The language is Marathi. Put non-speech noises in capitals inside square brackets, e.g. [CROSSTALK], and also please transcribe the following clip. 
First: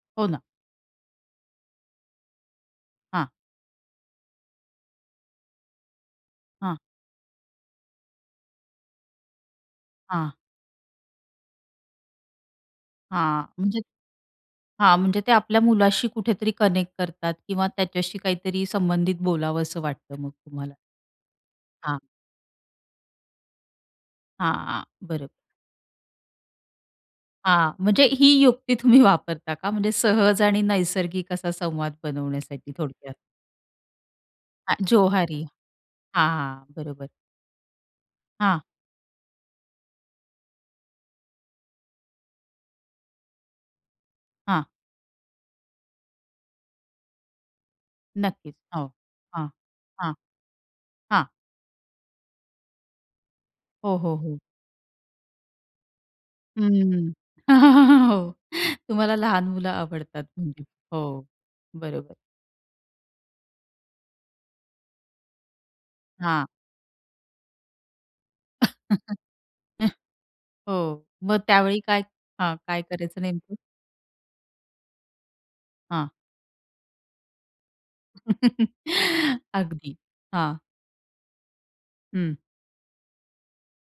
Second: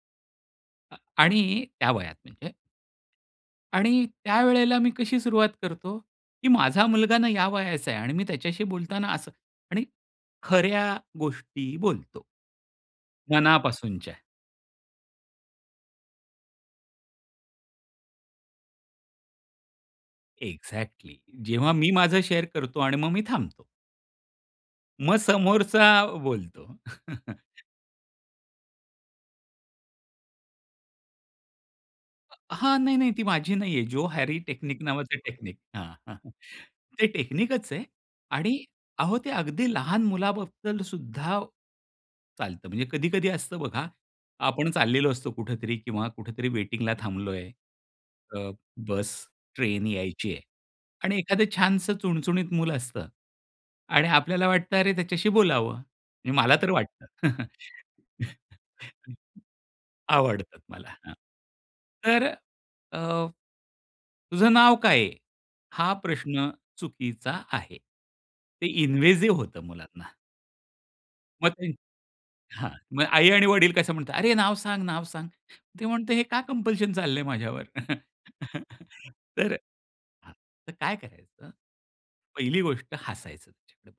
हो ना. अ आणि त्या वयात म्हणजे. हां. आणि त्यावेळेला मी कशी सुरुवात करतो, की हां. माझा मुलगा ना या वयाचा आहे आणि मी त्याच्याशी बोलताना असं आणि हां. खऱ्या गोष्टी बोलतो. हां, म्हणजे मनापासूनच्या. हां, म्हणजे ते आपल्या मुलाशी कुठेतरी कनेक्ट करतात किंवा त्याच्याशी काहीतरी संबंधित बोलावसं वाटतं मग तुम्हाला. एक्झॅक्टली. जेव्हा मी हां. माझं शेअर करतो आणि मग मी थांबतो. हां, हां, मग बरो समोरचा बोलतो. [CHUCKLES] हां, म्हणजे ही युक्ती तुम्ही वापरता का? म्हणजे सहज आणि नैसर्गिक असा संवाद बनवण्यासाठी हां, नाही-नाही, थोडक्यात? ती माझी नाहीये. जोहारी अ, टेक्निक नावाचा जोहारी. टेक्निक हां, हां, [CHUCKLES] हां, ते बरोबर. टेक्निकच आहे आणि हां. अहो ते अगदी लहान मुलाबद्दल सुद्धा चालतं, म्हणजे कधी-कधी असतं बघा हां. आपण चाललेलो असतो कुठेतरी किंवा कुठेतरी वेटिंगला थांबलोय, अ, नक्कीच, हो. बस, हां. ट्रेन हां. यायची आहे आणि हां. एखादं छानसं चुणचुणीत मुलं असतं हो, आणि हो, हो. आपल्याला वाटतं अरे त्याच्याशी बोलावं. म्हणजे मला तर हम्म. वाटतं. [LAUGHS] हो तुम्हाला [CHUCKLES] लहान मुलं आवडतात आवडतात म्हणजे. मला, हां. हो, बरोबर. तर अ, "तुझं नाव काय आहे?" हा हां. प्रश्न चुकीचा आहे. ते [CHUCKLES] इन्व्हेसिव्ह होतं मुलांना. हो, मग मग ते त्यावेळी काय हां, हां, काय मग करायचं आई आणि नेमकं? वडील कसं म्हणतात, "अरे नाव सांग, नाव सांग." ते हां. म्हणतं, "हे का कंपल्शन चाललंय माझ्यावर?" [CHUCKLES] [CHUCKLES] तर अगदी. हां, हां. तर काय करायचं, हं. पहिली गोष्ट हसायचं त्याच्याकडे बघून.